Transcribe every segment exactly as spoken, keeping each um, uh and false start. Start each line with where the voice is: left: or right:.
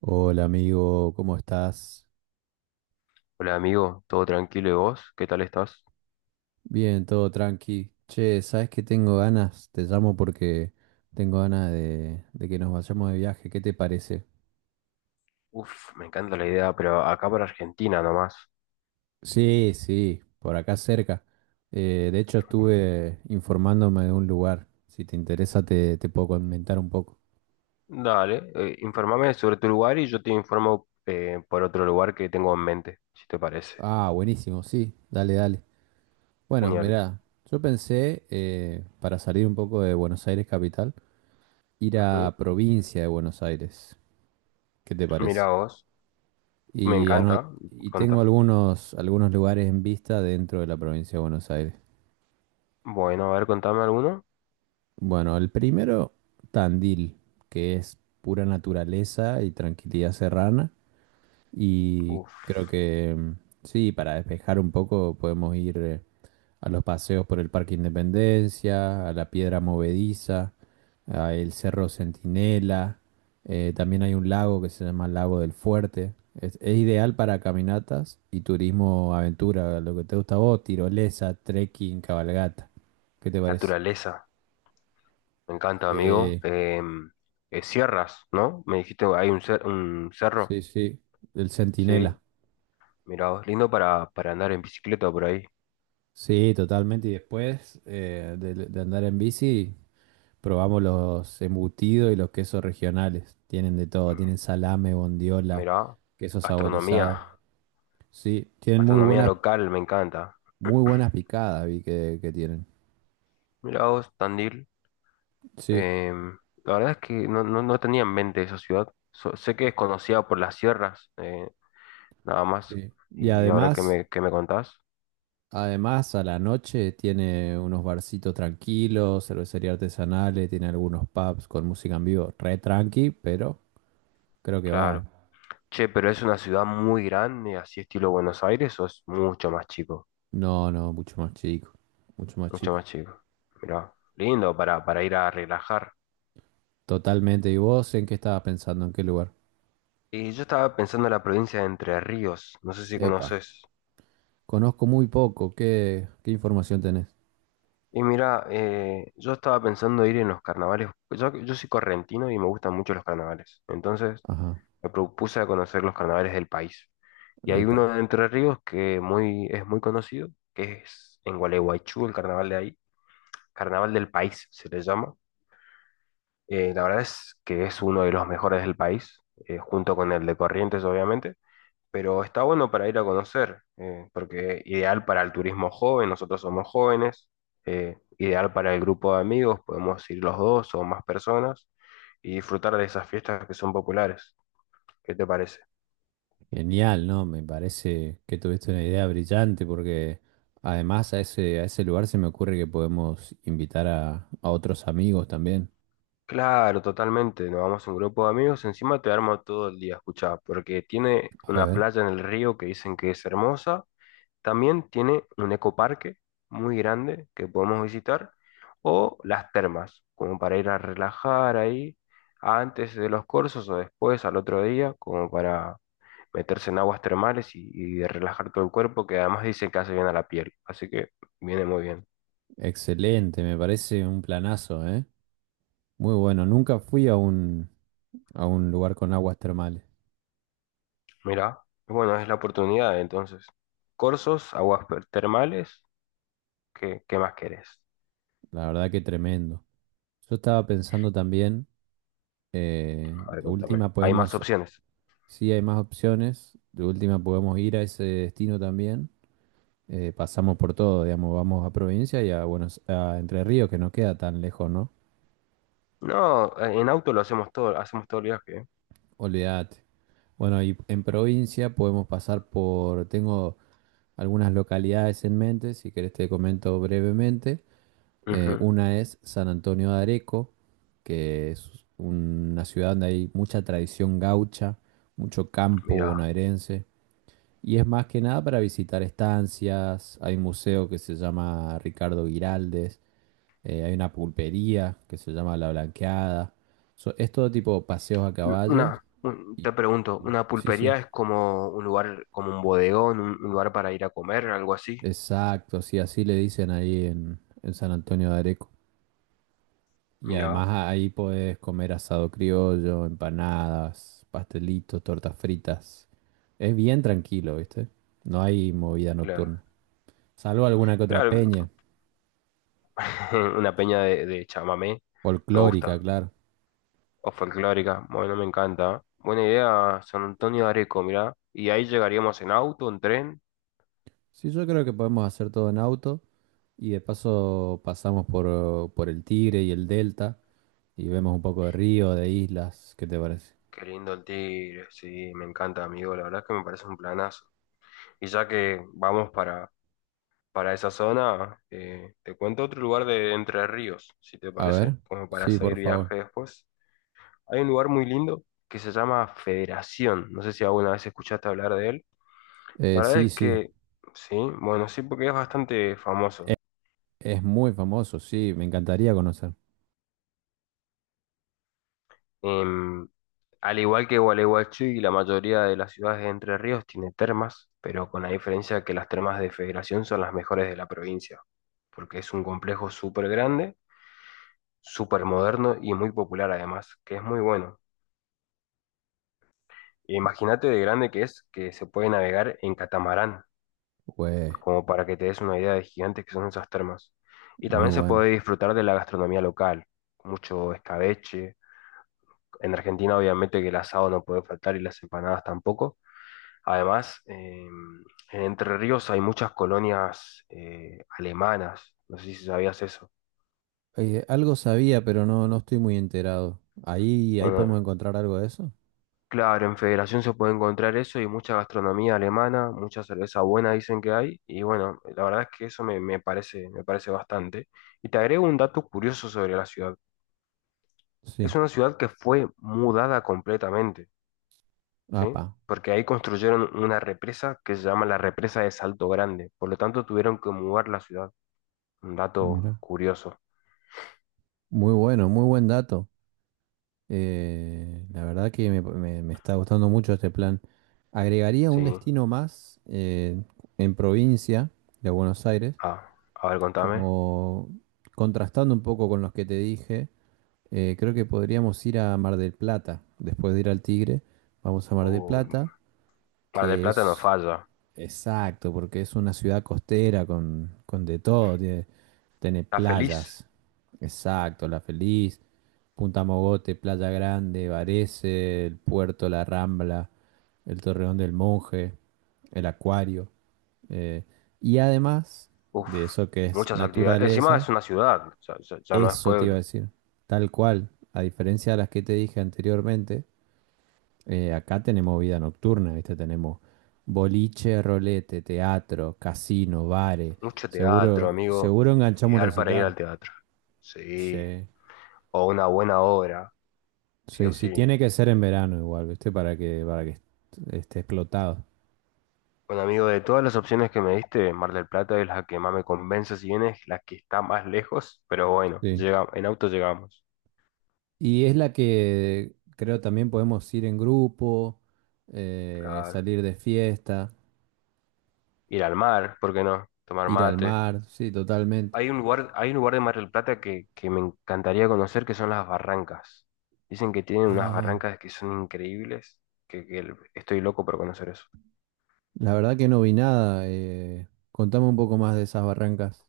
right: Hola amigo, ¿cómo estás?
left: Hola amigo, ¿todo tranquilo y vos? ¿Qué tal estás?
right: Bien, todo tranqui. Che, ¿sabes qué tengo ganas? Te llamo porque tengo ganas de, de que nos vayamos de viaje. ¿Qué te parece?
left: Uf, me encanta la idea, pero acá para Argentina nomás.
right: Sí, sí, por acá cerca. Eh, de hecho, estuve informándome de un lugar. Si te interesa, te, te puedo comentar un poco.
left: Dale, eh, informame sobre tu lugar y yo te informo eh, por otro lugar que tengo en mente, si te parece.
right: Ah, buenísimo, sí, dale, dale. Bueno,
left: Genial.
right: mirá, yo pensé, eh, para salir un poco de Buenos Aires capital, ir
left: Ujú.
right: a provincia de Buenos Aires. ¿Qué te
left: Mira
right: parece?
left: vos, me
right: Y,
left: encanta.
right: ano- y tengo
left: Contá.
right: algunos, algunos lugares en vista dentro de la provincia de Buenos Aires.
left: Bueno, a ver, contame alguno.
right: Bueno, el primero, Tandil, que es pura naturaleza y tranquilidad serrana. Y creo
left: Uf,
right: que mm, sí, para despejar un poco podemos ir. Eh, a los paseos por el Parque Independencia, a la Piedra Movediza, a el Cerro Centinela. Eh, también hay un lago que se llama Lago del Fuerte. Es, es ideal para caminatas y turismo aventura, lo que te gusta a vos, tirolesa, trekking, cabalgata. ¿Qué te parece?
left: naturaleza, me encanta amigo.
right: Sí,
left: Em, eh, sierras, ¿no? Me dijiste, hay un, cer- un cerro.
right: sí, sí. El
left: Sí,
right: Centinela.
left: mira vos, lindo para, para andar en bicicleta por ahí.
right: Sí, totalmente. Y después eh, de, de andar en bici, probamos los embutidos y los quesos regionales. Tienen de todo, tienen salame, bondiola,
left: Mirá,
right: queso
left: gastronomía,
right: saborizado. Sí, tienen muy
left: gastronomía
right: buenas,
left: local, me encanta.
right: muy buenas picadas, vi que, que tienen.
left: Mirá vos, Tandil.
right: Sí,
left: em, la verdad es que no, no, no tenía en mente esa ciudad. So- sé que es conocida por las sierras, eh, nada más.
right: sí. Y
left: Y ahora que
right: además,
left: me, que me contás,
right: además a la noche tiene unos barcitos tranquilos, cervecería artesanales, tiene algunos pubs con música en vivo, re tranqui, pero creo que va. eh.
left: claro. Che, pero ¿es una ciudad muy grande, así estilo Buenos Aires, o es mucho más chico?
right: No, no, mucho más chico, mucho más
left: Mucho
right: chico.
left: más chico. Mirá, lindo para, para ir a relajar.
right: Totalmente. ¿Y vos en qué estabas pensando? ¿En qué lugar?
left: Y yo estaba pensando en la provincia de Entre Ríos, no sé si
right: Epa.
left: conoces.
right: Conozco muy poco. ¿Qué, qué información tenés?
left: Y mira, eh, yo estaba pensando ir en los carnavales. Yo, yo soy correntino y me gustan mucho los carnavales. Entonces
right: Ajá.
left: me propuse a conocer los carnavales del país. Y hay uno
right: Epa.
left: de Entre Ríos que muy, es muy conocido, que es en Gualeguaychú, el carnaval de ahí. Carnaval del país se le llama. Eh, la verdad es que es uno de los mejores del país, eh, junto con el de Corrientes, obviamente, pero está bueno para ir a conocer, eh, porque ideal para el turismo joven, nosotros somos jóvenes, eh, ideal para el grupo de amigos, podemos ir los dos o más personas y disfrutar de esas fiestas que son populares. ¿Qué te parece?
right: Genial, ¿no? Me parece que tuviste una idea brillante porque además a ese, a ese lugar se me ocurre que podemos invitar a, a otros amigos también.
left: Claro, totalmente, nos vamos a un grupo de amigos, encima te armo todo el día, escuchá, porque tiene
right: A
left: una
right: ver.
left: playa en el río que dicen que es hermosa. También tiene un ecoparque muy grande que podemos visitar, o las termas, como para ir a relajar ahí antes de los cursos o después al otro día, como para meterse en aguas termales y, y de relajar todo el cuerpo, que además dicen que hace bien a la piel, así que viene muy bien.
right: Excelente, me parece un planazo, ¿eh? Muy bueno. Nunca fui a un, A un lugar con aguas termales.
left: Mirá, bueno, es la oportunidad entonces. Cursos, aguas per- termales, ¿qué, qué más querés?
right: La verdad que tremendo. Yo estaba pensando también, eh,
left: A ver,
right: de
left: contame.
right: última
left: Hay más
right: podemos.
left: opciones.
right: Sí, hay más opciones. De última podemos ir a ese destino también. Eh, pasamos por todo, digamos, vamos a provincia y a Buenos, a Entre Ríos, que no queda tan lejos, ¿no?
left: No, en auto lo hacemos todo, hacemos todo el viaje, ¿eh?
right: Olvídate. Bueno, y en provincia podemos pasar por, tengo algunas localidades en mente, si querés te comento brevemente. Eh,
left: Ujú.
right: una es San Antonio de Areco, que es una ciudad donde hay mucha tradición gaucha, mucho campo
left: Mirá.
right: bonaerense. Y es más que nada para visitar estancias, hay un museo que se llama Ricardo Giraldes, eh, hay una pulpería que se llama La Blanqueada. So- es todo tipo de paseos a caballos.
left: Una, un-
right: Y,
left: te pregunto, ¿una
right: sí,
left: pulpería
right: sí,
left: es como un lugar, como un bodegón, un, un lugar para ir a comer, algo así?
right: exacto, sí, así le dicen ahí en, en San Antonio de Areco. Y además
left: Mira,
right: a- ahí podés comer asado criollo, empanadas, pastelitos, tortas fritas. Es bien tranquilo, ¿viste? No hay movida nocturna.
left: claro.
right: Salvo alguna que otra
left: Claro,
right: peña,
left: una peña de, de chamamé, me
right: folclórica,
left: gusta.
right: claro.
left: O folclórica, bueno, me encanta. Buena idea, San Antonio de Areco, mirá. Y ahí llegaríamos en auto, en tren.
right: Sí, yo creo que podemos hacer todo en auto y de paso pasamos por, por el Tigre y el Delta y vemos un poco de río, de islas, ¿qué te parece?
left: Qué lindo el Tigre, sí, me encanta, amigo. La verdad es que me parece un planazo. Y ya que vamos para, para esa zona, eh, te cuento otro lugar de Entre Ríos, si te
right: A
left: parece,
right: ver,
left: como para
right: sí, por
left: seguir
right: favor.
left: viaje después. Hay un lugar muy lindo que se llama Federación. No sé si alguna vez escuchaste hablar de él.
right: Eh,
left: La verdad
right: sí,
left: es
right: sí,
left: que sí, bueno, sí, porque es bastante famoso.
right: es, es muy famoso, sí, me encantaría conocer.
left: Em, al igual que Gualeguaychú y la mayoría de las ciudades de Entre Ríos tiene termas, pero con la diferencia que las termas de Federación son las mejores de la provincia, porque es un complejo súper grande, súper moderno y muy popular además, que es muy bueno. Imagínate de grande que es, que se puede navegar en catamarán,
right: Güey,
left: como para que te des una idea de gigantes que son esas termas. Y
right: muy
left: también se
right: bueno.
left: puede disfrutar de la gastronomía local, mucho escabeche. En Argentina obviamente que el asado no puede faltar y las empanadas tampoco. Además, eh, en Entre Ríos hay muchas colonias eh, alemanas, no sé si sabías eso.
right: Eh, algo sabía, pero no, no estoy muy enterado. Ahí, ahí podemos
left: Bueno,
right: encontrar algo de eso.
left: claro, en Federación se puede encontrar eso y mucha gastronomía alemana, mucha cerveza buena dicen que hay, y bueno, la verdad es que eso me, me parece, me parece bastante. Y te agrego un dato curioso sobre la ciudad. Es
right: Sí,
left: una ciudad que fue mudada completamente, ¿sí?
right: apa,
left: Porque ahí construyeron una represa que se llama la represa de Salto Grande, por lo tanto tuvieron que mudar la ciudad. Un dato
right: mira.
left: curioso,
right: Muy bueno, muy buen dato. Eh, la verdad que me me- me está gustando mucho este plan. Agregaría
left: ¿sí?
right: un destino más eh, en provincia de Buenos Aires,
left: Ah, a ver, contame.
right: como contrastando un poco con los que te dije, eh, creo que podríamos ir a Mar del Plata, después de ir al Tigre, vamos a Mar del
left: Uy,
right: Plata,
left: Mar del
right: que
left: Plata no
right: es.
left: falla.
right: Exacto, porque es una ciudad costera con, con de todo, tiene, tiene
left: Está feliz.
right: playas. Exacto, La Feliz, Punta Mogote, Playa Grande, Varese, el puerto, La Rambla, el Torreón del Monje, el Acuario. eh, y además
left: Uf,
right: de eso que es
left: muchas actividades. Encima
right: naturaleza,
left: es una ciudad, o sea, ya, ya no es
right: eso te iba a
left: pueblo.
right: decir, tal cual, a diferencia de las que te dije anteriormente, eh, acá tenemos vida nocturna, ¿viste? Tenemos boliche, rolete, teatro, casino, bares.
left: Mucho teatro,
right: Seguro,
left: amigo.
right: seguro enganchamos un
left: Ideal para ir
right: recital.
left: al teatro. Sí.
right: Sí.
left: O una buena obra, sí o
right: Sí, sí,
left: sí.
right: tiene que ser en verano igual, ¿viste? Para que, para que est- esté explotado.
left: Bueno, amigo, de todas las opciones que me diste, Mar del Plata es la que más me convence, si bien es la que está más lejos, pero bueno,
right: Sí.
left: llega, en auto llegamos.
right: Y es la que creo también podemos ir en grupo, eh,
left: Claro.
right: salir de fiesta,
left: Ir al mar, ¿por qué no? Tomar
right: ir al
left: mate.
right: mar, sí, totalmente.
left: Hay un lugar, hay un lugar de Mar del Plata que, que me encantaría conocer, que son las Barrancas. Dicen que tienen unas
right: Ah,
left: barrancas que son increíbles, que, que el- estoy loco por conocer eso.
right: la verdad que no vi nada. Eh, contame un poco más de esas barrancas.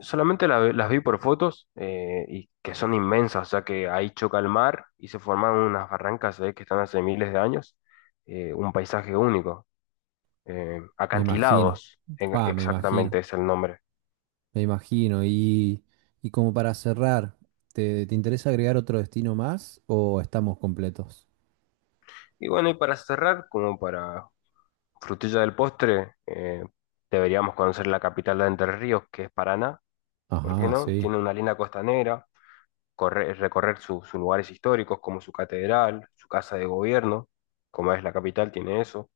left: Solamente la- las vi por fotos eh, y que son inmensas, o sea que ahí choca el mar y se forman unas barrancas eh, que están hace miles de años, eh, un paisaje único. Eh,
right: Me imagino,
left: acantilados, en-
right: pa, me imagino,
left: exactamente es el nombre.
right: me imagino. Y, y como para cerrar, ¿te, te interesa agregar otro destino más o estamos completos?
left: Y bueno, y para cerrar, como para frutilla del postre, eh, deberíamos conocer la capital de Entre Ríos, que es Paraná, ¿por qué
right: Ajá,
left: no?
right: sí,
left: Tiene una linda costanera, corre- recorrer su- sus lugares históricos como su catedral, su casa de gobierno, como es la capital, tiene eso.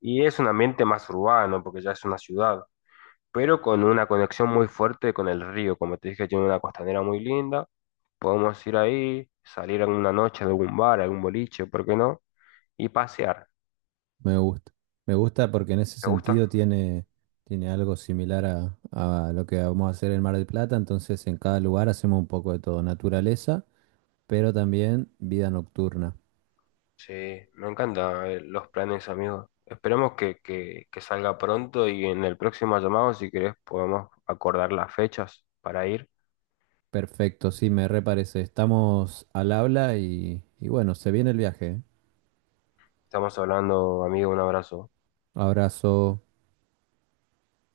left: Y es un ambiente más urbano, porque ya es una ciudad, pero con una conexión muy fuerte con el río, como te dije, tiene una costanera muy linda, podemos ir ahí, salir alguna noche de algún bar, a algún boliche, ¿por qué no? Y pasear,
right: me gusta. Me gusta porque en ese
left: ¿te
right: sentido
left: gusta?
right: tiene, tiene algo similar a, a lo que vamos a hacer en Mar del Plata. Entonces, en cada lugar hacemos un poco de todo, naturaleza, pero también vida nocturna.
left: Sí, me encantan eh, los planes, amigo. Esperemos que, que, que salga pronto y en el próximo llamado, si querés, podemos acordar las fechas para ir.
right: Perfecto, sí, me reparece. Estamos al habla y, y bueno, se viene el viaje. ¿Eh?
left: Estamos hablando, amigo, un abrazo.
right: Abrazo.